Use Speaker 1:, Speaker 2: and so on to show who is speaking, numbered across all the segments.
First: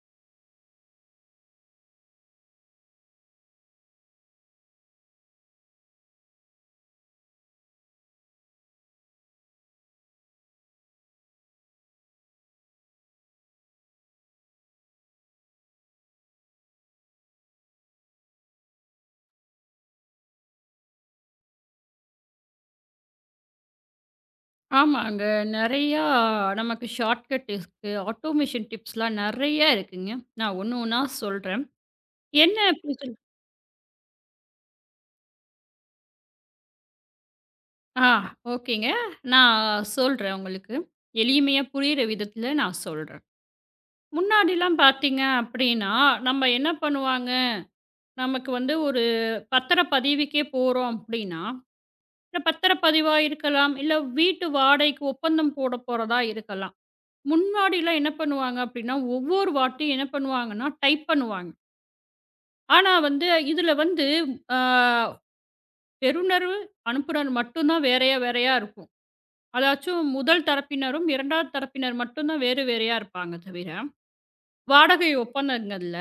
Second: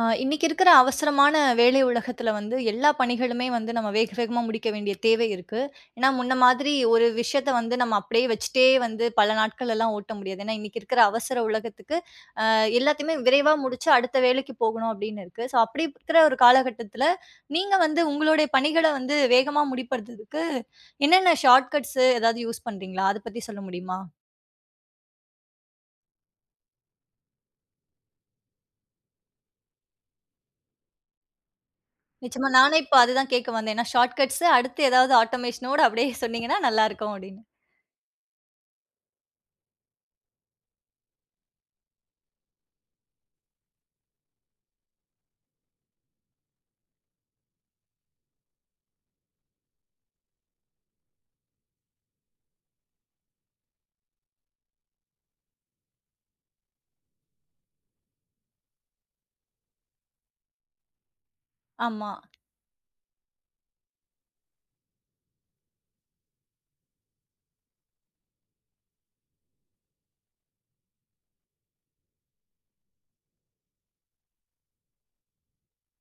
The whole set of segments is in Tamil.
Speaker 1: இன்னைக்கு இருக்கிற அவசரமான வேலை உலகத்துல வந்து எல்லா பணிகளுமே வந்து நம்ம வேக வேகமா முடிக்க வேண்டிய தேவை இருக்கு. ஏன்னா முன்ன மாதிரி ஒரு விஷயத்த வந்து நம்ம அப்படியே வச்சுட்டே வந்து பல நாட்கள் எல்லாம் ஓட்ட முடியாது. ஏன்னா இன்னைக்கு இருக்கிற அவசர உலகத்துக்கு எல்லாத்தையுமே விரைவா முடிச்சு அடுத்த வேலைக்கு போகணும் அப்படின்னு இருக்கு. ஸோ அப்படி இருக்கிற ஒரு காலகட்டத்துல நீங்க வந்து உங்களுடைய பணிகளை வந்து வேகமா முடிப்பதற்கு என்னென்ன ஷார்ட்கட்ஸ் ஏதாவது யூஸ் பண்றீங்களா? அத பத்தி சொல்ல முடியுமா?
Speaker 2: ஆமாங்க. நெறையா நமக்கு ஷார்ட்கட் இருக்கு. ஆட்டோமேஷன் டிப்ஸ்லாம் நெறைய இருக்குங்க. நான் ஒண்ணு ஒண்ணா சொல்றேன்.
Speaker 1: நிச்சயமா
Speaker 2: என்ன
Speaker 1: நானே
Speaker 2: அப்டி
Speaker 1: இப்ப
Speaker 2: சொல்
Speaker 1: அதுதான் கேட்க வந்தேன். ஏன்னா ஷார்ட்கட்ஸ் அடுத்து ஏதாவது ஆட்டோமேஷனோட அப்படியே சொன்னீங்கன்னா நல்லா இருக்கும் அப்படின்னு.
Speaker 2: ஆ ஓகேங்க. நான் சொல்றேன் உங்களுக்கு. எளிமையா புரியிற விதத்துல நான் சொல்றேன். முன்னாடிலாம் பார்த்தீங்க அப்டின்னா, நம்ம என்ன பண்ணுவாங்க, நமக்கு வந்து ஒரு பத்திரப்பதிவுக்கே போறோம் அப்டின்னா, இந்த பத்திரப்பதிவா இருக்கலாம், இல்ல வீட்டு வாடகைக்கு ஒப்பந்தம் போட போறதா இருக்கலாம். முன்னாடிலாம் என்ன பண்ணுவாங்க அப்டின்னா, ஒவ்வொரு வாட்டியும் என்ன பண்ணுவாங்கன்னா, டைப் பண்ணுவாங்க.
Speaker 1: ஆமா.
Speaker 2: ஆனா வந்து, இதுல வந்து அ பெறுநர், அனுப்புனர் மட்டும் தான் வேறையா இருக்கும். அதாச்சும் முதல் தரப்பினரும், 2வது தரப்பினர் மட்டும் தான் வேறு வேறையா இருப்பாங்க தவிர, வாடகை ஒப்பந்தங்கள்ல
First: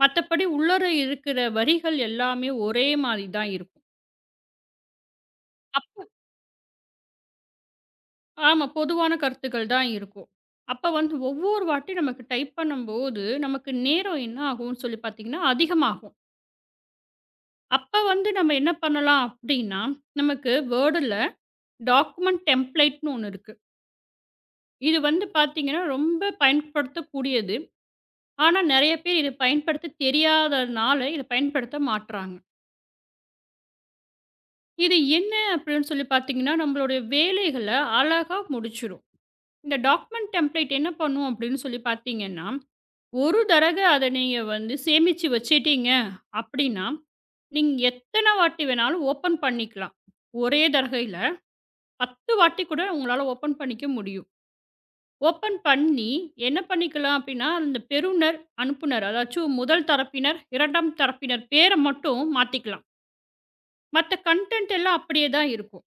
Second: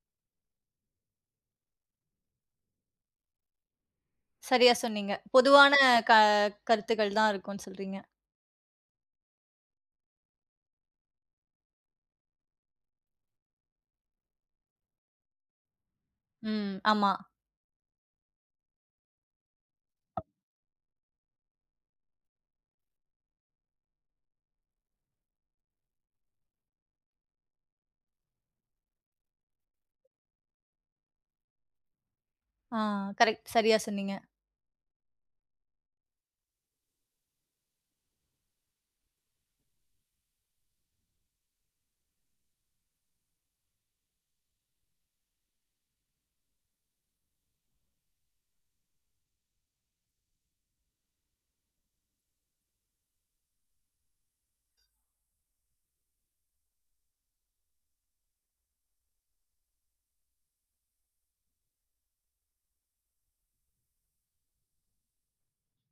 Speaker 2: மத்தபடி உள்ளர இருக்கிற வரிகள் எல்லாமே ஒரே மாரி தான் இருக்கும்.
Speaker 1: சரியா சொன்னீங்க. பொதுவான
Speaker 2: அப்ப
Speaker 1: க கருத்துக்கள் தான் இருக்கும்னு சொல்றீங்க.
Speaker 2: ஆமா. பொதுவான கருத்துக்கள் தான் இருக்கும். அப்ப வந்து ஒவ்வொரு வாட்டி நமக்கு டைப் பண்ணும்போது, நமக்கு நேரம் என்ன ஆகும்னு சொல்லி பார்த்தீங்கன்னா, அதிகமாகும்.
Speaker 1: ம். ஆமா.
Speaker 2: அப்ப வந்து நம்ம என்ன பண்ணலாம் அப்படின்னா, நமக்கு Wordல டாக்குமென்ட் டெம்ப்ளேட்ன்னு ஒண்ணு இருக்கு. இது வந்து பார்த்தீங்கன்னா, ரொம்ப பயன்படுத்தக்கூடியது. ஆனா, நெறைய பேர் இத பயன்படுத்த தெரியாதனால, இத பயன்படுத்த மாட்றாங்க.
Speaker 1: ஆ, கரெக்ட். சரியா சொன்னீங்க.
Speaker 2: இது என்ன அப்படின்னு சொல்லி பார்த்தீங்கன்னா, நம்மளுடைய வேலைகள அழகா முடிச்சிரும். இந்த டாக்குமென்ட் டெம்ப்ளேட் என்ன பண்ணும் அப்படின்னு சொல்லி பார்த்தீங்கன்னா, ஒரு தடக அத நீங்க வந்து சேமிச்சு வச்சுட்டீங்க அப்படின்னா, நீங்க எத்தன வாட்டி வேணாலும் ஓப்பன் பண்ணிக்கலாம். ஒரே தடவையில 10 வாட்டி கூட உங்களால ஓப்பன் பண்ணிக்க முடியும். ஓப்பன் பண்ணி என்ன பண்ணிக்கலாம் அப்டின்னா, அந்த பெறுநர், அனுப்புனர் அதாச்சும் முதல் தரப்பினர், 2ஆம் தரப்பினர் பேர மட்டும் மாத்திக்கலாம். மத்த கன்டென்ட் எல்லாம் அப்படியே தான் இருக்கும்.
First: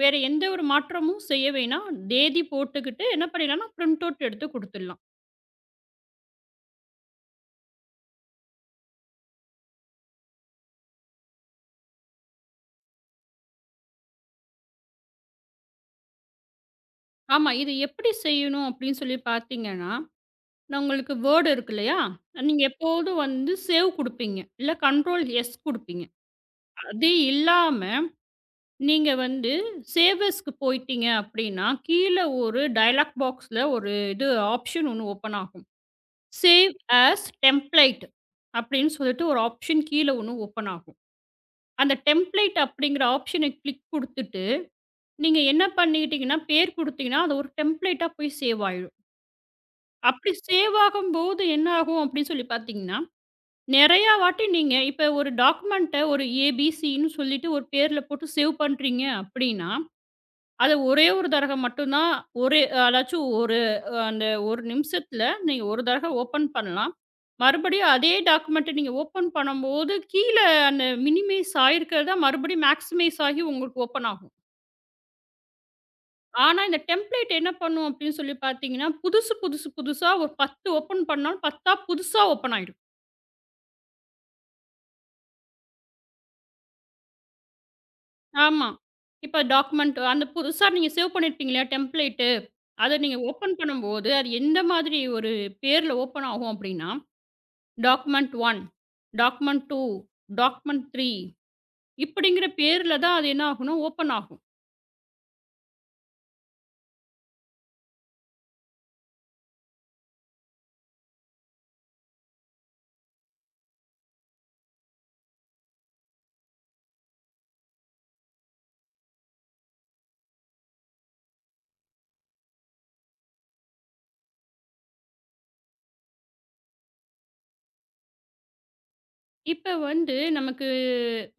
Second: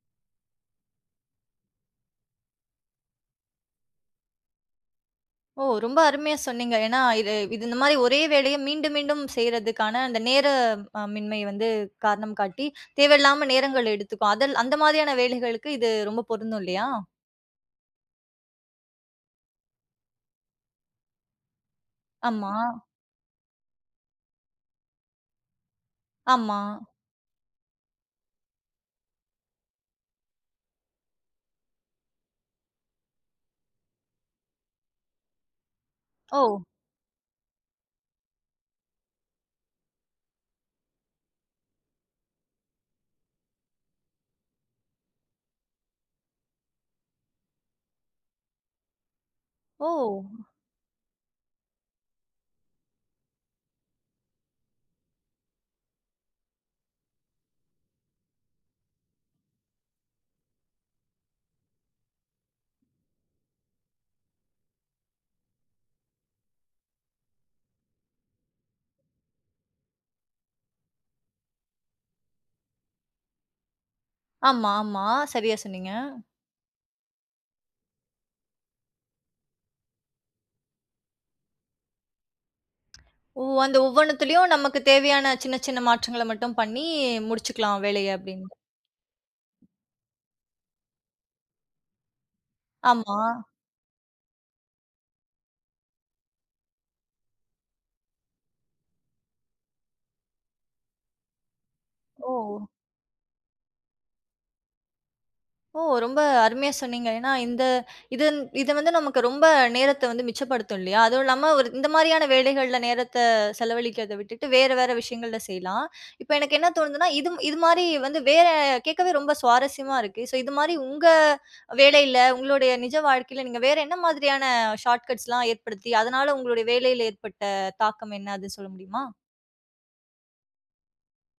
Speaker 2: வேற எந்த ஒரு மாற்றமும் செய்ய வேணாம். தேதி போட்டுக்கிட்டு என்ன பண்ணிடலாம்னா, பிரிண்ட் அவுட் எடுத்து குடுத்துடலாம்.
Speaker 1: ஓ! ரொம்ப அருமையா சொன்னீங்க. ஏன்னா, இது இது இந்த மாரி ஒரே வேலைய மீண்டும், மீண்டும் செய்றதுக்கான அந்த நேர மின்மை வந்து காரணம் காட்டி, தேவையில்லாம நேரங்கள் எடுத்துக்கும். அதல் அந்த மாதிரியான வேலைகளுக்கு இது ரொம்ப பொருந்தும் இல்லையா?
Speaker 2: ஆமா. இது எப்படி செய்யணும் அப்படின்னு சொல்லி பார்த்தீங்கன்னா, நான் உங்களுக்கு வேர்ட் இருக்கு இல்லையா?
Speaker 1: ஆமா,
Speaker 2: நீங்க எப்போதும் வந்து சேவ் குடுப்பீங்க. இல்ல கண்ட்ரோல் எஸ் குடுப்பீங்க.
Speaker 1: ஆமா.
Speaker 2: அது இல்லாம நீங்க வந்து சேவர்ஸ்க்கு போயிட்டீங்க அப்படின்னா, கீழ ஒரு டயலாக் பாக்ஸ்ல ஒரு இது ஆப்ஷன் ஒண்ணு ஓப்பன் ஆகும்.
Speaker 1: ஓ!
Speaker 2: சேவ் ஆஸ் டெம்ப்ளேட் அப்படின்னு சொல்லிட்டு ஒரு ஆப்ஷன் கீழ ஒண்ணு ஓப்பன் ஆகும். அந்த டெம்ப்ளேட் அப்படிங்கிற ஆப்ஷன கிளிக் குடுத்துட்டு, நீங்க என்ன பண்ணிக்கிட்டீங்கன்னா, பேர் குடுத்தீங்கன்னா, அது ஒரு டெம்ப்ளேட்டா போய் சேவ் ஆயிடும்.
Speaker 1: ஓ!
Speaker 2: அப்படி சேவ் ஆகும்போது என்ன ஆகும் அப்படின்னு சொல்லி பார்த்தீங்கன்னா, நெறையா வாட்டி நீங்க இப்ப ஒரு டாக்குமெண்ட்ட ஒரு ஏபிசின்னு சொல்லிட்டு ஒரு பேர்ல போட்டு சேவ் பண்றீங்க அப்படின்னா அது ஒரே ஒரு தடக மட்டும் தான் ஒரே அதாச்சும் ஒரு அந்த 1 நிமிஷத்துல நீங்க ஒரு தடக ஓப்பன் பண்ணலாம். மறுபடியும் அதே டாக்குமெண்ட்ட நீங்க ஓப்பன் பண்ணும்போது, கீழ அந்த மினிமைஸ் ஆயிருக்கிறதா மறுபடியும் மேக்ஸிமைஸ் ஆகி உங்களுக்கு ஓப்பன் ஆகும்.
Speaker 1: ஆமா, ஆமா. சரியா சொன்னீங்க.
Speaker 2: ஆனா, இந்த டெம்ப்ளேட் என்ன பண்ணும் அப்படின்னு சொல்லி பார்த்தீங்கன்னா, புதுசு புதுசு புதுசா ஒரு 10 ஓப்பன் பண்ணாலும் 10ஆ புதுசா ஓப்பன் ஆயிடும்.
Speaker 1: ஓ! அந்த ஒவ்வொன்னுத்துலயும் நமக்கு தேவையான சின்ன, சின்ன மாற்றங்கள மட்டும் பண்ணி முடிச்சுக்கலாம் வேலைய அப்படின்னு.
Speaker 2: ஆமா. இப்ப டாக்குமெண்ட் அந்த புதுசா நீங்க சேவ் பண்ணியிருப்பீங்க இல்லையா டெம்ப்ளேட்டு. அத
Speaker 1: ஆமா.
Speaker 2: நீங்க ஓப்பன் பண்ணும்போது, அது எந்த மாதிரி ஒரு பேர்ல ஓப்பன் ஆகும் அப்படின்னா டாக்குமெண்ட் 1, டாக்குமெண்ட் 2, டாக்குமெண்ட் 3
Speaker 1: ஓ!
Speaker 2: இப்படிங்கிற பேர்ல தான் அது என்ன ஆகும்னா, ஓப்பன் ஆகும்.
Speaker 1: ஓ! ரொம்ப அருமையா சொன்னீங்க. ஏன்னா, இந்த இது இது வந்து நமக்கு ரொம்ப நேரத்த வந்து மிச்சப்படுத்தும் இல்லையா? அதுவும் இல்லாம ஒரு இந்த மாரியான வேலைகள்ல நேரத்த செலவழிக்கிறத விட்டுட்டு, வேற வேற விஷயங்கள்ல செய்யலாம். இப்ப எனக்கு என்ன தோணுதுன்னா, இது இது மாரி வந்து வேற கேட்கவே ரொம்ப சுவாரஸ்யமா இருக்கு. ஸோ இது மாரி உங்க வேலையில, உங்களுடைய நிஜ வாழ்க்கையில நீங்க வேற என்ன மாதிரியான ஷார்ட்கட்ஸ்லாம் ஏற்படுத்தி, அதனால உங்களுடைய வேலையில ஏற்பட்ட தாக்கம் என்ன? அது சொல்ல முடியுமா?
Speaker 2: இப்ப வந்து நமக்கு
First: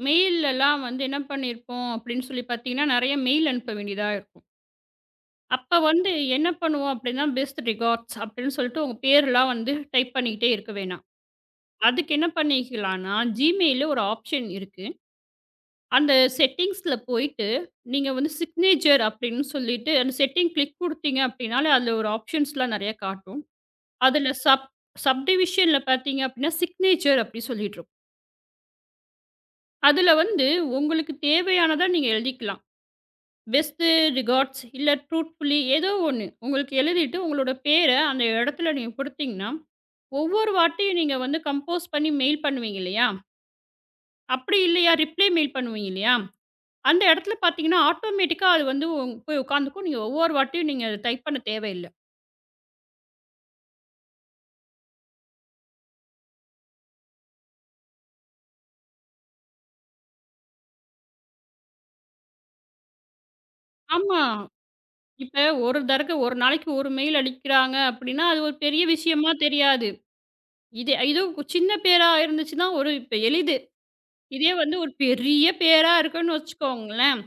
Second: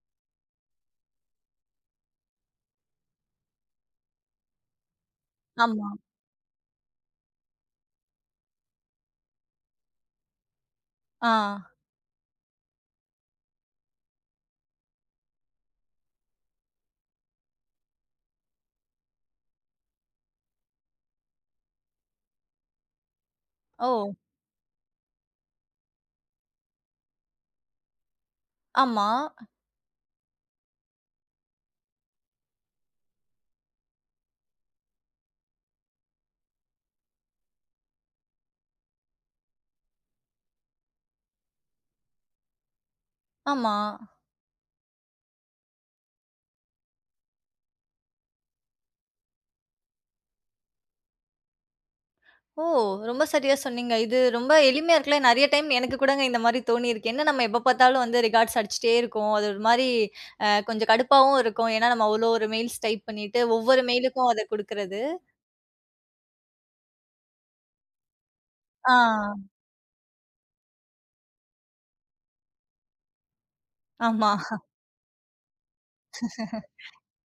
Speaker 2: மெயில்லலாம் வந்து என்ன பண்ணியிருப்போம் அப்படின்னு சொல்லி பார்த்தீங்கன்னா, நெறைய மெயில் அனுப்ப வேண்டியதா இருக்கும். அப்ப
Speaker 1: ஆமா.
Speaker 2: வந்து என்ன பண்ணுவோம் அப்படின்னா, பெஸ்ட் ரிகார்ட்ஸ் அப்படின்னு சொல்லிட்டு உங்க பேர்லாம் வந்து டைப் பண்ணிக்கிட்டே இருக்க வேணாம்.
Speaker 1: ஆ.
Speaker 2: அதுக்கு என்ன பண்ணிக்கலாம்னா, Gmailல ஒரு ஆப்ஷன் இருக்கு. அந்த செட்டிங்ஸ்ல போயிட்டு, நீங்க வந்து சிக்னேச்சர் அப்படின்னு சொல்லிட்டு அந்த செட்டிங் கிளிக் குடுத்தீங்க அப்படின்னாலே, அதுல ஒரு ஆப்ஷன்ஸ்லாம் நெறைய காட்டும்.
Speaker 1: ஓ!
Speaker 2: அதில சப்டிவிஷன்ல பார்த்தீங்க அப்டின்னா, சிக்னேச்சர் அப்டி சொல்லிட்ருக்கும்.
Speaker 1: ஆமா,
Speaker 2: அதில வந்து உங்களுக்கு தேவையானத நீங்க எழுதிக்கலாம். பெஸ்ட் ரிகார்ட்ஸ் இல்ல ட்ரூத்ஃபுல்லி ஏதோ ஒண்ணு. உங்களுக்கு எழுதிட்டு உங்களோட பேர அந்த இடத்துல நீங்க குடுத்தீங்கன்னா, ஒவ்வொரு வாட்டியும் நீங்க வந்து கம்போஸ் பண்ணி மெயில் பண்ணுவீங்க இல்லையா?
Speaker 1: ஆமா.
Speaker 2: அப்டி இல்லையா ரிப்ளை மெயில் பண்ணுவீங்க இல்லையா? அந்த இடத்துல பார்த்தீங்கன்னா, ஆட்டோமேட்டிக்கா அது வந்து போய் உட்காந்துக்கும். நீங்க ஒவ்வொரு வாட்டியும் நீங்க அத டைப் பண்ண தேவையில்ல.
Speaker 1: ஓ! ரொம்ப சரியா சொன்னீங்க. இது ரொம்ப எளிமையா இருக்குல்ல. நெறைய டைம் எனக்கு கூடங்க இந்த மாரி தோணியிருக்கு. என்ன நம்ம எப்ப பார்த்தாலும் வந்து ரிகார்ட்ஸ் அடிச்சுட்டே இருக்கோம். அது ஒரு மாரி கொஞ்சம் கடுப்பாவும் இருக்கும். ஏன்னா, நம்ம அவ்வளோ ஒரு மெயில்ஸ் டைப் பண்ணிட்டு, ஒவ்வொரு
Speaker 2: ஆமா.
Speaker 1: மெயிலுக்கும் அத குடுக்குறது.
Speaker 2: இப்ப ஒரு தடக்க ஒரு நாளைக்கு ஒரு மெயில் அடிக்கிறாங்க அப்டின்னா, அது ஒரு பெரிய
Speaker 1: ஆ,
Speaker 2: விஷயமா தெரியாது. இது இதுவும் சின்ன பேரா இருந்துச்சுன்னா ஒரு இப்ப எளிது.
Speaker 1: ஆமா.
Speaker 2: இதே வந்து ஒரு பெரிய பேரா இருக்குன்னு வச்சுக்கோங்களேன்.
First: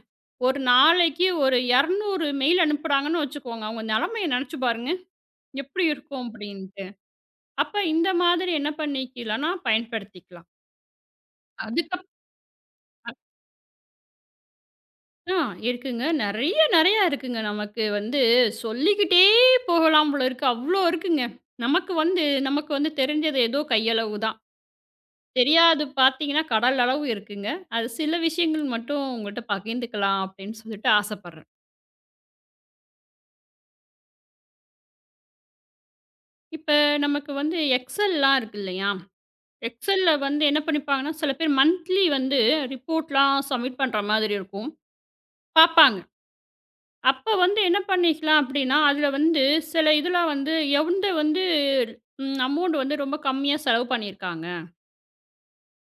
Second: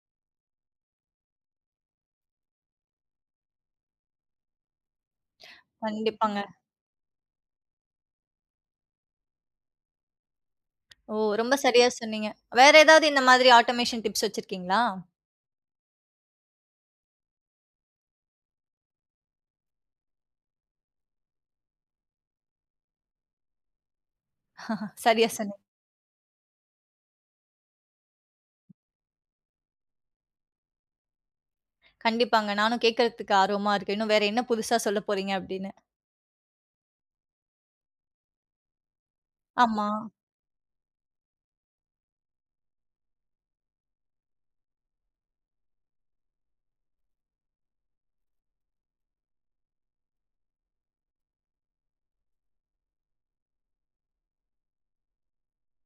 Speaker 2: ஒரு நாளைக்கு ஒரு 200 மெயில் அனுப்புறாங்கன்னு வச்சுக்கோங்க. அவங்க நிலைமைய நினைச்சு பாருங்க. எப்படி இருக்கும்
Speaker 1: கண்டிப்பாங்க.
Speaker 2: அப்படின்ட்டு. அப்ப இந்த மாதிரி என்ன பண்ணிக்கலாம்னா பயன்படுத்திக்கலாம்.
Speaker 1: ஓ! ரொம்ப சரியா
Speaker 2: அதுக்கப்
Speaker 1: சொன்னீங்க. வேற ஏதாவது இந்த மாதிரி ஆட்டோமேஷன் டிப்ஸ் வச்சிருக்கீங்களா?
Speaker 2: ஆ இருக்குங்க. நெறையா இருக்குங்க. நமக்கு வந்து சொல்லிக்கிட்டே போகலாம் போல இருக்கு. அவ்ளோ இருக்குங்க. நமக்கு வந்து நமக்கு வந்து தெரிஞ்சது ஏதோ கையளவு தான்.
Speaker 1: சரியா சொன்னீங்க.
Speaker 2: தெரியாது பார்த்தீங்கன்னா, கடல் அளவு இருக்குங்க. அது சில விஷயங்கள் மட்டும் உங்கள்ட்ட பகிர்ந்துக்கலாம் அப்படின்னு சொல்லிட்டு ஆசைப்படுறேன்.
Speaker 1: கண்டிப்பாங்க. நானும் கேட்கறதுக்கு ஆர்வமா இருக்கேன். இன்னும் வேற என்ன புதுசா சொல்லப் போறீங்க அப்படின்னு.
Speaker 2: இப்ப நமக்கு வந்து எக்ஸெல்லாம் இருக்கு இல்லையா?
Speaker 1: ஆமா.
Speaker 2: எக்ஸெல்ல வந்து என்ன பண்ணிப்பாங்கன்னா, சில பேர் மந்த்லி வந்து ரிப்போர்ட்லாம் சப்மிட் பண்ற மாதிரி இருக்கும். பார்ப்பாங்க. அப்ப வந்து என்ன பண்ணிக்கலாம் அப்படின்னா, அதுல வந்து சில இதெல்லாம் வந்து எந்த வந்து ம் அமௌண்ட் வந்து ரொம்ப கம்மியா செலவு பண்ணியிருக்காங்க.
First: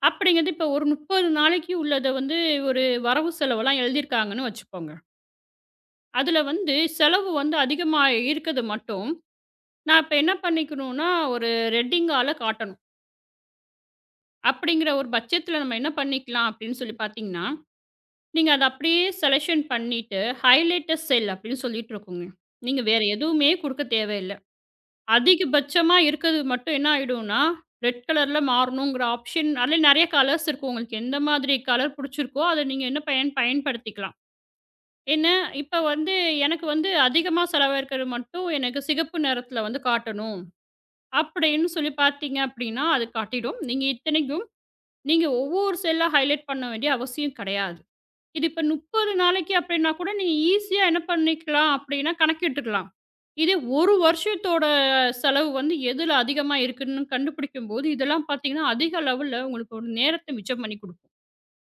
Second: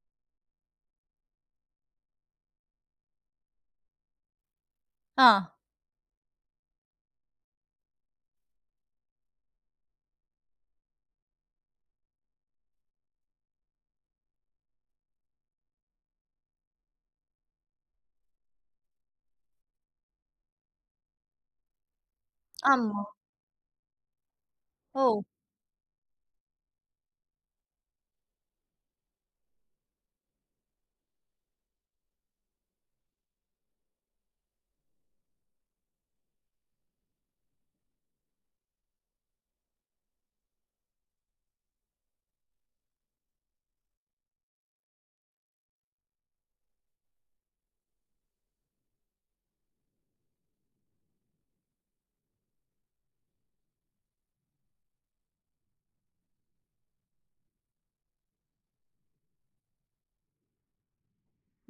Speaker 2: அப்படிங்கிறது இப்ப ஒரு 30 நாளைக்கு உள்ளத வந்து ஒரு வரவு செலவெல்லாம் எழுதியிருக்காங்கன்னு வச்சுக்கோங்க.
Speaker 1: ஆ,
Speaker 2: அதில வந்து செலவு வந்து அதிகமா இருக்கிறது மட்டும், நான் இப்ப என்ன பண்ணிக்கணும்னா, ஒரு ரெட்டிங்கால காட்டணும். அப்படிங்கிற ஒரு பட்சத்தில நம்ம என்ன பண்ணிக்கலாம் அப்படின்னு சொல்லி பார்த்தீங்கன்னா, நீங்க அத அப்படியே செலக்ஷன் பண்ணிட்டு, ஹைலைட்டர் செல் அப்படின்னு சொல்லிட்டு இருக்குங்க. நீங்க வேற
Speaker 1: ஆமா.
Speaker 2: எதுவுமே குடுக்க தேவையில்ல.
Speaker 1: ஓ!
Speaker 2: அதிகபட்சமா இருக்கிறது மட்டும் என்ன ஆயிடும்னா, ரெட் கலர்ல மாறணுங்கிற ஆப்ஷன் அதில நெறைய கலர்ஸ் இருக்கும். உங்களுக்கு எந்த மாதிரி கலர் புடிச்சிருக்கோ, அத நீங்க என்ன பயன்படுத்திக்கலாம். என்ன, இப்ப வந்து எனக்கு வந்து அதிகமா செலவழிக்கிறது மட்டும் எனக்கு சிகப்பு நிறத்துல வந்து காட்டணும். அப்படின்னு சொல்லி பார்த்தீங்க அப்படின்னா, அது காட்டிடும். நீங்க இத்தனைக்கும் நீங்க ஒவ்வொரு செல்லா ஹைலைட் பண்ண வேண்டிய அவசியம் கிடையாது. இது இப்ப 30 நாளைக்கு அப்படின்னா கூட நீங்க ஈஸியா என்ன பண்ணிக்கலாம் அப்படின்னா கணக்கிட்டுக்கலாம். இதே 1 வருஷத்தோட செலவு வந்து எதுல அதிகமா இருக்குன்னு கண்டுபிடிக்கும்போது, இதெல்லாம் பார்த்தீங்கன்னா அதிக லெவல்ல உங்களுக்கு ஒரு நேரத்த மிச்சம் பண்ணி குடுக்கும்.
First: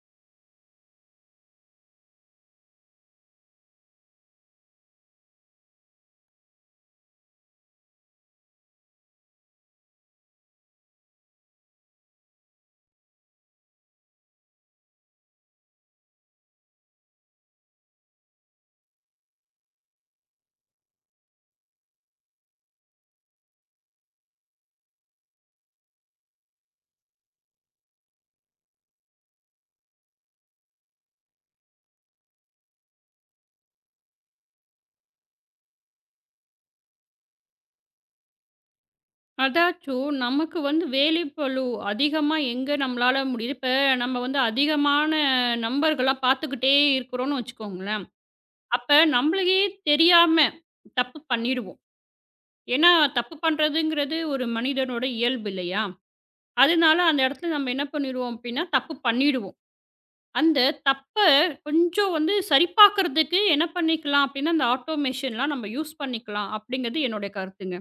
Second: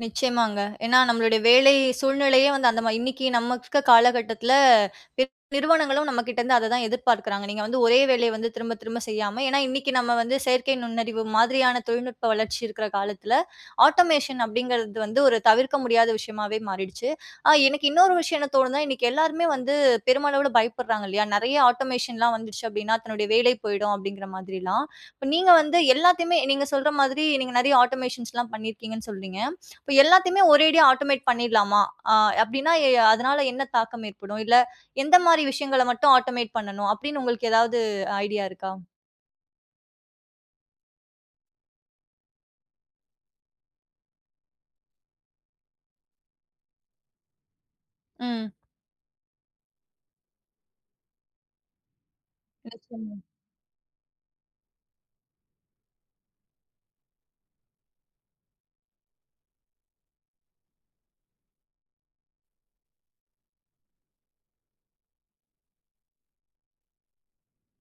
Speaker 1: நிச்சயமாங்க. ஏன்னா நம்மளுடைய வேலை சூழ்நிலையே வந்து அந்த இன்னைக்கு நம்ம இருக்க காலகட்டத்தில நிறுவனங்களும் நம்ம கிட்ட இருந்து அத தான் எதிர்பார்க்கிறாங்க. நீங்க வந்து ஒரே வேலைய வந்து திரும்ப திரும்ப செய்யாம, ஏன்னா இன்னைக்கு நம்ம வந்து செயற்கை நுண்ணறிவு மாதிரியான தொழில்நுட்ப வளர்ச்சி இருக்கிற காலத்தில, ஆட்டோமேஷன் அப்படிங்கிறது வந்து ஒரு தவிர்க்க முடியாத விஷயமாவே மாறிடுச்சு. எனக்கு இன்னொரு விஷயம் என்ன தோணுதுன்னா, இன்னைக்கு எல்லாருமே வந்து பெருமளவுல பயப்படுறாங்க இல்லையா? நெறைய ஆட்டோமேஷன்லாம் வந்துடுச்சு அப்படின்னா, தன்னுடைய வேலை போயிடும் அப்படிங்கிற மாதிரிலாம். இப்ப நீங்க வந்து எல்லாத்தையுமே நீங்க சொல்ற மாதிரி நீங்க நெறைய ஆட்டோமேஷன்ஸ்லாம் பண்ணியிருக்கீங்கன்னு சொல்றீங்க. இப்ப எல்லாத்தையுமே ஒரேடியா ஆட்டோமேட் பண்ணிடலாமா? அ அப்டின்னா அதனால என்ன தாக்கம் ஏற்படும்? இல்ல எந்த மாரி விஷயங்கள மட்டும் ஆட்டோமேட் பண்ணணும்? அப்டின்னு உங்களுக்கு ஏதாவது ஐடியா இருக்கா?
Speaker 2: அதாச்சும் நமக்கு வந்து வேலைப்பளு அதிகமா எங்க நம்மளால முடியுது? இப்ப நம்ம வந்து அதிகமான நம்பர்களா பார்த்துக்கிட்டே இருக்கிறோம்னு வச்சுக்கோங்களேன்.
Speaker 1: ம்.
Speaker 2: அப்ப நம்மளுக்கே தெரியாம தப்பு பண்ணிடுவோம். ஏன்னா,
Speaker 1: நிச்சயமா.
Speaker 2: தப்பு பண்றதுங்கிறது ஒரு மனிதனோட இயல்பு இல்லையா? அதனால அந்த இடத்துல நம்ம என்ன பண்ணிருவோம் அப்படின்னா, தப்பு பண்ணிடுவோம். அந்த தப்ப கொஞ்சம் வந்து சரிபார்க்கறதுக்கு என்ன பண்ணிக்கலாம் அப்படின்னா, அந்த ஆட்டோமேஷன்லாம் நம்ம யூஸ் பண்ணிக்கலாம் அப்படிங்கிறது என்னுடைய கருத்துங்க.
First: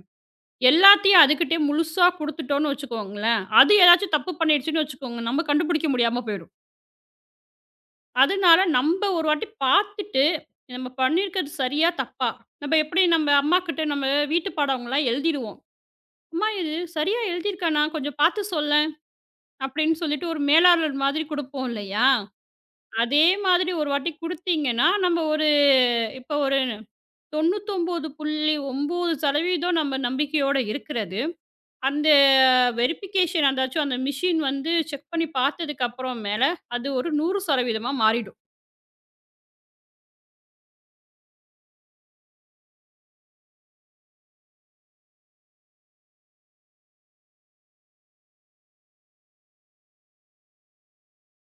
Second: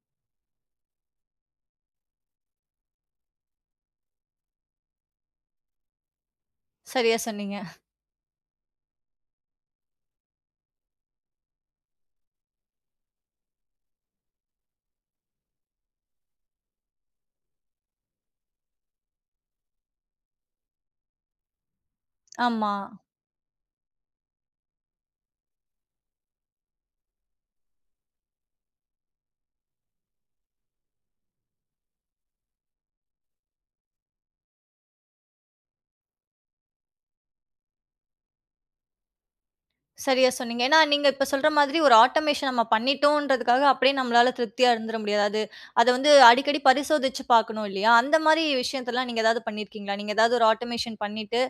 Speaker 2: எல்லாத்தையும் அதுகிட்டயே முழுசா குடுத்துட்டோம்னு வச்சுக்கோங்களேன், அது ஏதாச்சும் தப்பு பண்ணிடுச்சுன்னு வச்சுக்கோங்க, நம்ம கண்டுபிடிக்க முடியாம போயிடும்.
Speaker 1: சரியா சொன்னீங்க.
Speaker 2: அதனால நம்ப ஒரு வாட்டி பார்த்துட்டு, நம்ம பண்ணியிருக்கிறது சரியா? தப்பா? நம்ம எப்படி நம்ம அம்மாகிட்ட நம்ம வீட்டு பாடம்லாம் எழுதிடுவோம். "அம்மா இது சரியா எழுதியிருக்கேனா? கொஞ்சம் பார்த்து சொல்லேன்." அப்படின்னு சொல்லிட்டு ஒரு மேலாளர் மாதிரி குடுப்போம் இல்லையா?
Speaker 1: ஆமா.
Speaker 2: அதே மாதிரி ஒரு வாட்டி குடுத்தீங்கன்னா, நம்ம ஒரு இப்ப ஒரு 99.9% நம்ம நம்பிக்கையோட இருக்கிறது. அந்த வெரிஃபிகேஷன் அதாச்சும் அந்த மிஷின் வந்து செக் பண்ணி பார்த்ததுக்கு அப்புறம் மேல, அது ஒரு 100% மாறிடும்.
Speaker 1: சரியா சொன்னீங்க. ஏன்னா, நீங்க இப்ப சொல்ற மாதிரி ஒரு ஆட்டோமேஷன் நம்ம பண்ணிட்டோன்றதுக்காக அப்படியே நம்மளால திருப்தியா இருந்துற முடியாது. அது அத வந்து அடிக்கடி பரிசோதிச்சு பார்க்கணும் இல்லையா? அந்த மாரி விஷயத்தலாம் நீங்க ஏதாவது பண்ணியிருக்கீங்களா? நீங்க ஏதாவது ஒரு ஆட்டோமேஷன் பண்ணிட்டு,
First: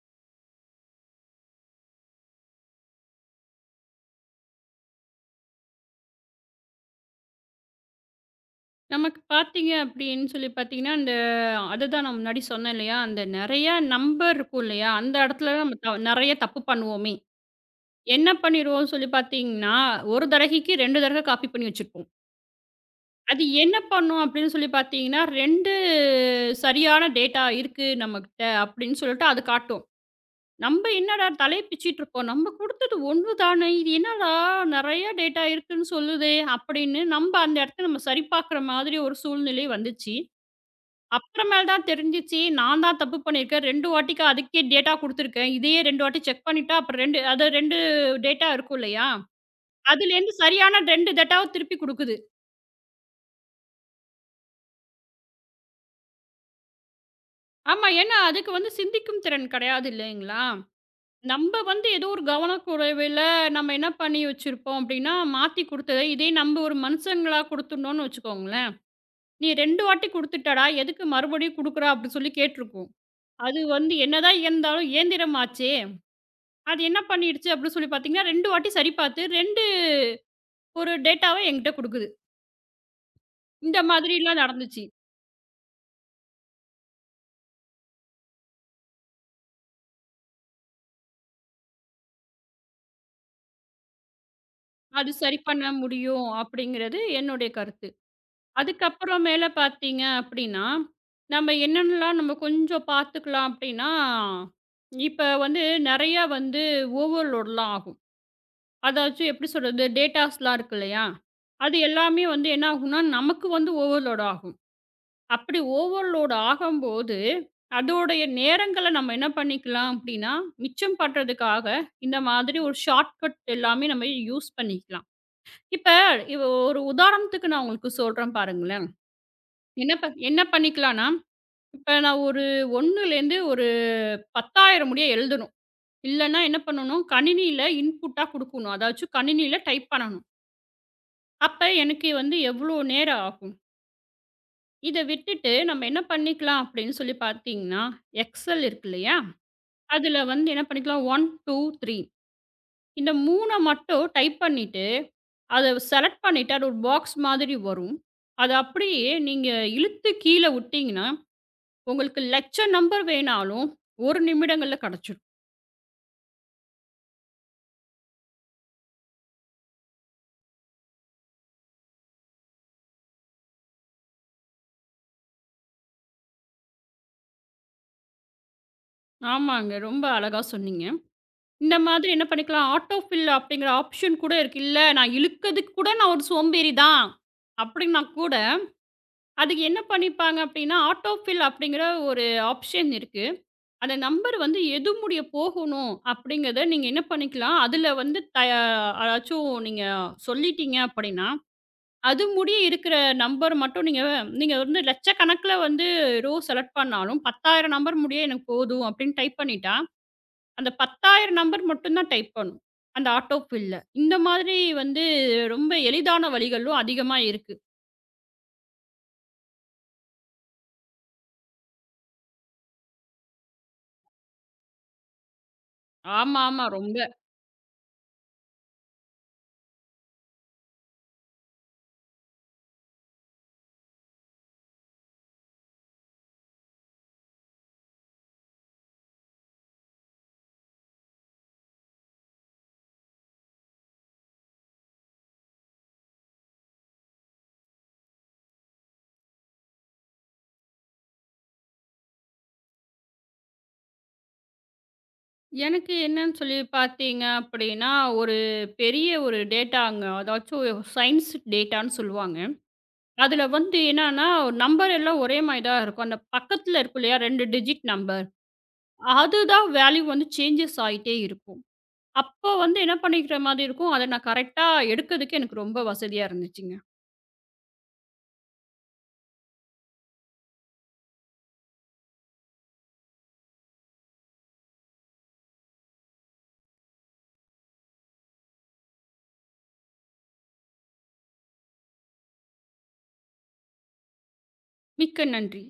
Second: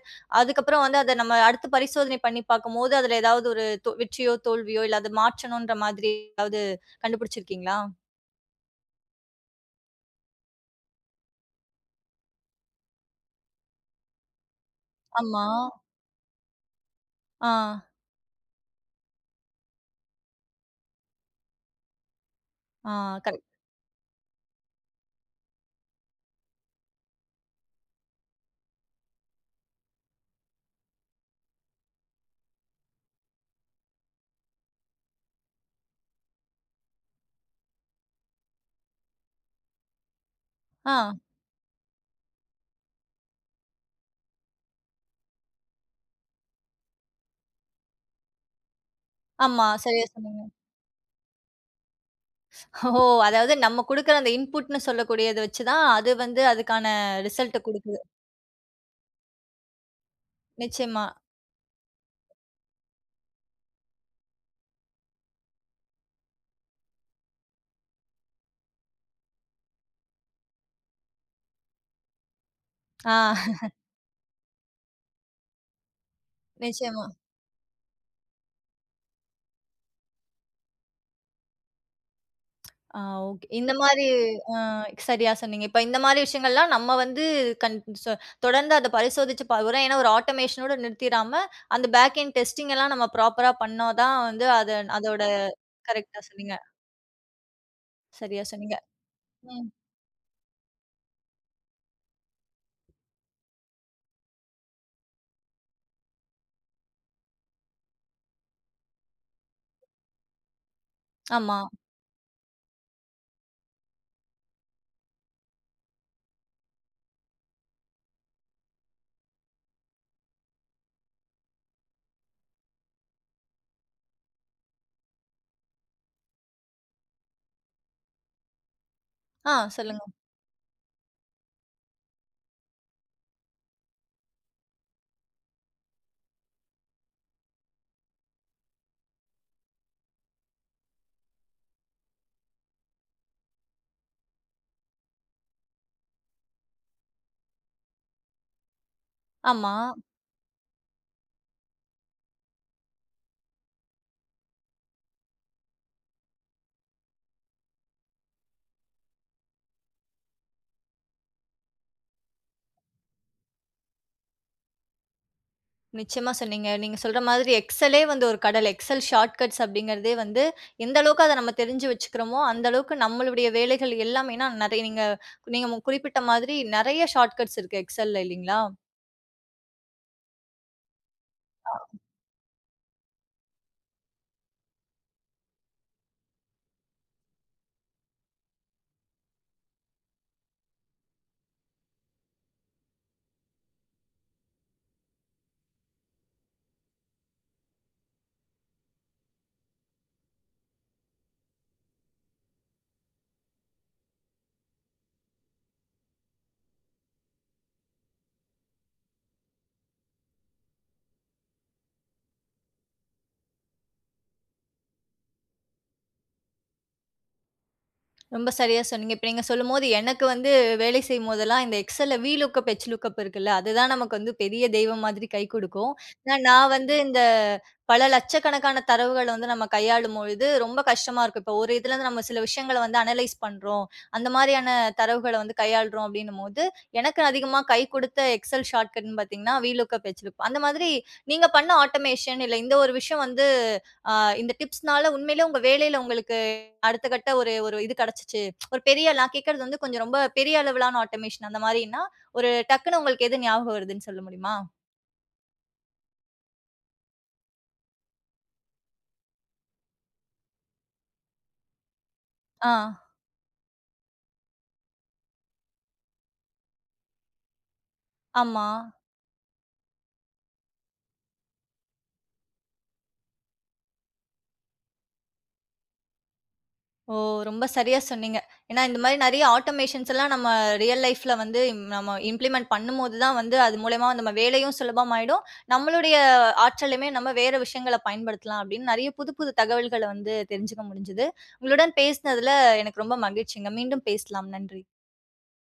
Speaker 1: அதுக்கப்புறம் வந்து அத நம்ம அடுத்து பரிசோதனை பண்ணி பார்க்கும்போது, அதுல ஏதாவது ஒரு வெற்றியோ, தோல்வியோ இல்ல அத மாற்றணுன்ற மாதிரி ஏதாவது கண்டுபிடிச்சிருக்கீங்களா?
Speaker 2: நமக்கு பார்த்தீங்க அப்படின்னு சொல்லி பார்த்தீங்கன்னா, அந்த அதுதான் நான் முன்னாடி சொன்னேன் இல்லையா? அந்த நெறைய நம்பர் இருக்கும் இல்லையா? அந்த
Speaker 1: ஆமா.
Speaker 2: இடத்துல நம்ம நெறைய தப்பு பண்ணுவோமே!
Speaker 1: ஆ,
Speaker 2: என்ன பண்ணிருவோம்னு சொல்லி பார்த்தீங்கன்னா, ஒரு தடவைக்கு 2 தடவை காப்பி பண்ணி வச்சிருப்போம்.
Speaker 1: ஆ,
Speaker 2: அது
Speaker 1: கரெக்ட்.
Speaker 2: என்ன பண்ணும் அப்படின்னு சொல்லி பார்த்தீங்கன்னா, 2 சரியான டேட்டா இருக்கு நம்மகிட்ட அப்படின்னு சொல்லிட்டு அது காட்டும். நம்ம என்னடா தலைய பிச்சிட்டு இருப்போம். நம்ம குடுத்தது ஒண்ணு தானே! இது என்னடா நெறைய டேட்டா இருக்குன்னு சொல்லுதே! அப்படின்னு நம்ப அந்த இடத்த நம்ம சரி பார்க்குற மாதிரி ஒரு சூழ்நிலை வந்துச்சு.
Speaker 1: ஆ,
Speaker 2: அப்புறமேல் தான் தெரிஞ்சுச்சு, நான் தான் தப்பு பண்ணியிருக்கேன். 2 வாட்டிக்கு அதுக்கே டேட்டா குடுத்துருக்கேன். இதையே 2 வாட்டி செக் பண்ணிட்டா, அப்புறம் 2 டேட்டா இருக்கும் இல்லையா?
Speaker 1: ஆமா. சரியா
Speaker 2: அதுலேருந்து
Speaker 1: சொன்னீங்க.
Speaker 2: சரியான 2 டேட்டாவ திருப்பி குடுக்குது.
Speaker 1: ஓ! அதாவது நம்ம குடுக்குற அந்த இன்புட்ன்னு சொல்லக்கூடியத வச்சு தான், அது வந்து அதுக்கான ரிசல்ட்ட
Speaker 2: ஆமா,
Speaker 1: குடுக்குது.
Speaker 2: ஏன்னா அதுக்கு வந்து சிந்திக்கும் திறன் கிடையாது இல்லைங்களா?
Speaker 1: நிச்சயமா.
Speaker 2: நம்ப வந்து ஏதோ ஒரு கவனக்குறைவுல நம்ம என்ன பண்ணி வச்சிருப்போம் அப்படின்னா, மாத்தி குடுத்தத இதே நம்ப ஒரு மனுஷங்களா குடுத்துருந்தோம்னு வச்சுக்கோங்களேன், "நீ 2 வாட்டி குடுத்துட்டடா, எதுக்கு மறுபடியும் குடுக்குற?" அப்படின்னு சொல்லி கேட்டுருக்கும்.
Speaker 1: ஆ.
Speaker 2: அது வந்து என்னதான் இருந்தாலும் இயந்திரம் ஆச்சே, அது என்ன
Speaker 1: நிச்சயமா.
Speaker 2: பண்ணிடுச்சு அப்படின்னு சொல்லி பார்த்தீங்கன்னா, 2 வாட்டி சரி பார்த்து 2 ஒரு டேட்டாவ என்கிட்ட குடுக்குது.
Speaker 1: ஆ, ஓகே. இந்த
Speaker 2: இந்த
Speaker 1: மாரி
Speaker 2: மாதிரிலாம் நடந்துச்சு.
Speaker 1: சரியா சொன்னீங்க. இப்ப இந்த மாரி விஷயங்கள்லாம் நம்ம வந்து கண் சொ தொடர்ந்து அத பரிசோதிச்சு பார்க்கிறோம். ஏன்னா ஒரு ஆட்டோமேஷனோட நிறுத்திராம, அந்த பேக் எண்ட் டெஸ்டிங் எல்லாம் நம்ம ப்ராப்பரா பண்ணா தான் வந்து அத
Speaker 2: அது
Speaker 1: அதோட
Speaker 2: சரி பண்ண
Speaker 1: கரெக்ட்டா
Speaker 2: முடியும்
Speaker 1: சொன்னீங்க.
Speaker 2: அப்படிங்கிறது என்னுடைய கருத்து.
Speaker 1: சரியா சொன்னீங்க.
Speaker 2: அதுக்கப்புறம் மேல
Speaker 1: ம்.
Speaker 2: பார்த்தீங்க அப்படின்னா, நம்ம என்னென்னலாம் நம்ம கொஞ்சம் பார்த்துக்கலாம் அப்படின்னா, இப்ப வந்து நெறையா வந்து ஓவர்லோட்லாம் ஆகும். அதாச்சும் எப்படி சொல்றது? டேட்டாஸ்லாம் இருக்கு இல்லையா?
Speaker 1: ஆமா.
Speaker 2: அது எல்லாமே வந்து என்ன ஆகும்னா, நமக்கு வந்து ஓவர்லோட் ஆகும். அப்படி ஓவர்லோட் ஆகம்போது, அதோடைய நேரங்கள நம்ம என்ன பண்ணிக்கலாம் அப்படின்னா, மிச்சம் பண்றதுக்காக இந்த மாதிரி ஒரு ஷார்ட்கட் எல்லாமே நம்ம யூஸ் பண்ணிக்கலாம். இப்ப இவ ஒரு உதாரணத்துக்கு நான் உங்களுக்கு சொல்றேன் பாருங்களேன்.
Speaker 1: ஆ, சொல்லுங்க.
Speaker 2: என்ன பண்ணிக்கலான்னா, இப்ப நான் ஒரு 1லேருந்து ஒரு 10,000 முடிய எழுதணும். இல்லன்னா என்ன பண்ணணும், கணினியில இன்புட்டா குடுக்கணும். அதாச்சும் கணினியில டைப் பண்ணணும். அப்ப எனக்கு வந்து எவ்வளோ நேரம் ஆகும்? இத விட்டுட்டு நம்ம என்ன பண்ணிக்கலாம் அப்படின்னு சொல்லி பார்த்தீங்கன்னா, எக்ஸல் இருக்கு இல்லையா?
Speaker 1: ஆமா.
Speaker 2: அதுல வந்து என்ன பண்ணிக்கலாம், 1, 2, 3 இந்த 3 மட்டும் டைப் பண்ணிட்டு, அத செலக்ட் பண்ணிட்டு, அது ஒரு பாக்ஸ் மாதிரி வரும். அத அப்படியே நீங்க இழுத்து கீழ விட்டீங்கன்னா உங்களுக்கு லட்சம் நம்பர் வேணாலும், 1 நிமிடங்கள்ல கெடச்சிடும்.
Speaker 1: நிச்சயமா சொன்னீங்க. நீங்க சொல்ற மாதிரி எக்ஸலே வந்து ஒரு கடல். எக்ஸல் ஷார்ட்கட்ஸ் அப்படிங்கிறதே வந்து எந்த அளவுக்கு அத நம்ம தெரிஞ்சு வச்சுக்கிறோமோ, அந்த அளவுக்கு நம்மளுடைய வேலைகள் எல்லாமேனா நெறைய நீங்க நீங்க குறிப்பிட்ட மாதிரி நெறைய ஷார்ட்கட்ஸ் இருக்கு எக்ஸல்ல இல்லீங்களா?
Speaker 2: ஆமாங்க. ரொம்ப அழகா சொன்னீங்க. இந்த மாதிரி என்ன பண்ணிக்கலாம், ஆட்டோ ஃபில் அப்படிங்கிற ஆப்ஷன் கூட இருக்கு. இல்ல நான் இழுக்கதுக்கு கூட நான் ஒரு சோம்பேறி தான். அப்படின்னா கூட, அதுக்கு என்ன பண்ணிப்பாங்க அப்படின்னா, ஆட்டோ ஃபில் அப்படிங்கிற ஒரு ஆப்ஷன் இருக்கு. அந்த நம்பர் வந்து எது முடிய போகணும் அப்படிங்கிறத நீங்க என்ன பண்ணிக்கலாம், அதுல வந்து அதாச்சும் நீங்க சொல்லிட்டீங்க அப்படின்னா அது முடிய இருக்கிற நம்பர் மட்டும் நீங்க நீங்க வந்து லட்சக்கணக்குல வந்து ரோ செலக்ட் பண்ணாலும் 10,000 நம்பர் முடிய எனக்கு போதும் அப்படின்னு டைப் பண்ணிட்டா, அந்த 10,000 நம்பர் மட்டும் தான் டைப் பண்ணும். அந்த ஆட்டோ ஃபில்ல. இந்த மாதிரி வந்து ரொம்ப எளிதான வழிகளும் அதிகமா இருக்கு.
Speaker 1: ரொம்ப சரியா சொன்னீங்க. இப்ப நீங்க சொல்லும்போது, எனக்கு வந்து வேலை செய்யும்போதெல்லாம் இந்த எக்ஸல்ல வி லுக்கப், எச் லுக்கப் இருக்குல்ல, அதுதான் நமக்கு வந்து பெரிய தெய்வம் மாதிரி கை குடுக்கும். ஏன்னா
Speaker 2: ஆமா, ஆமா.
Speaker 1: நான் வந்து
Speaker 2: ரொம்ப.
Speaker 1: இந்த பல லட்சக்கணக்கான தரவுகள வந்து நம்ம கையாளும் பொழுது ரொம்ப கஷ்டமா இருக்கும். இப்போ ஒரு இதுலருந்து நம்ம சில விஷயங்கள வந்து அனலைஸ் பண்றோம். அந்த மாரியான தரவுகள வந்து கையாளுறோம் அப்டின்னும்போது, எனக்கு அதிகமா கை குடுத்த எக்ஸல் ஷார்ட்கட்ன்னு பாத்தீங்கன்னா, வி லுக்கப், எச் லுக்கப். அந்த மாதிரி நீங்க பண்ண ஆட்டோமேஷன் இல்ல இந்த ஒரு விஷயம் வந்து, அ இந்த டிப்ஸ்னால உண்மையிலே உங்க வேலையில உங்களுக்கு அடுத்த கட்ட ஒரு ஒரு இது கிடைச்சுச்சு. ஒரு பெரிய நான் கேட்கறது வந்து கொஞ்சம் ரொம்ப பெரிய அளவிலான ஆட்டோமேஷன் அந்த மாரின்னா, ஒரு டக்குனு உங்களுக்கு எது ஞாபகம் வருதுன்னு சொல்ல முடியுமா?
Speaker 2: எனக்கு என்னன்னு சொல்லி பார்த்தீங்க அப்படின்னா, ஒரு பெரிய ஒரு டேட்டாங்க. அதாச்சும் சயின்ஸ் டேட்டான்னு சொல்லுவாங்க.
Speaker 1: ஆ,
Speaker 2: அதுல வந்து என்னன்னா நம்பர் எல்லாம் ஒரே மாரி தான் இருக்கும். அந்த பக்கத்துல இருக்கும் இல்லையா 2 டிஜிட் நம்பர்.
Speaker 1: ஆமா.
Speaker 2: அதுதான் வேல்யூ வந்து சேஞ்சஸ் ஆயிட்டே இருக்கும். அப்போ வந்து என்ன பண்ணிக்கிற மாதிரி இருக்கும், அத நான் கரெக்ட்டா எடுக்கறதுக்கு எனக்கு ரொம்ப வசதியா இருந்துச்சுங்க.
Speaker 1: ஓ! ரொம்ப சரியா சொன்னீங்க. ஏன்னா இந்த மாரி நெறைய ஆட்டோமேஷன்ஸ் எல்லாம் நம்ம ரியல் லைஃப்ல வந்து நம்ம இம்ப்ளிமெண்ட் பண்ணும்போது தான் வந்து அது மூலியமா நம்ம வேலையும் சுலபமாயிடும். நம்மளுடைய ஆற்றலையுமே நம்ம வேற விஷயங்கள பயன்படுத்தலாம் அப்படின்னு நெறைய புது புது தகவல்கள வந்து தெரிஞ்சுக்க முடிஞ்சது. உங்களுடன் பேசினதுல எனக்கு ரொம்ப மகிழ்ச்சிங்க. மீண்டும் பேசலாம். நன்றி.
Speaker 2: மிக்க நன்றி.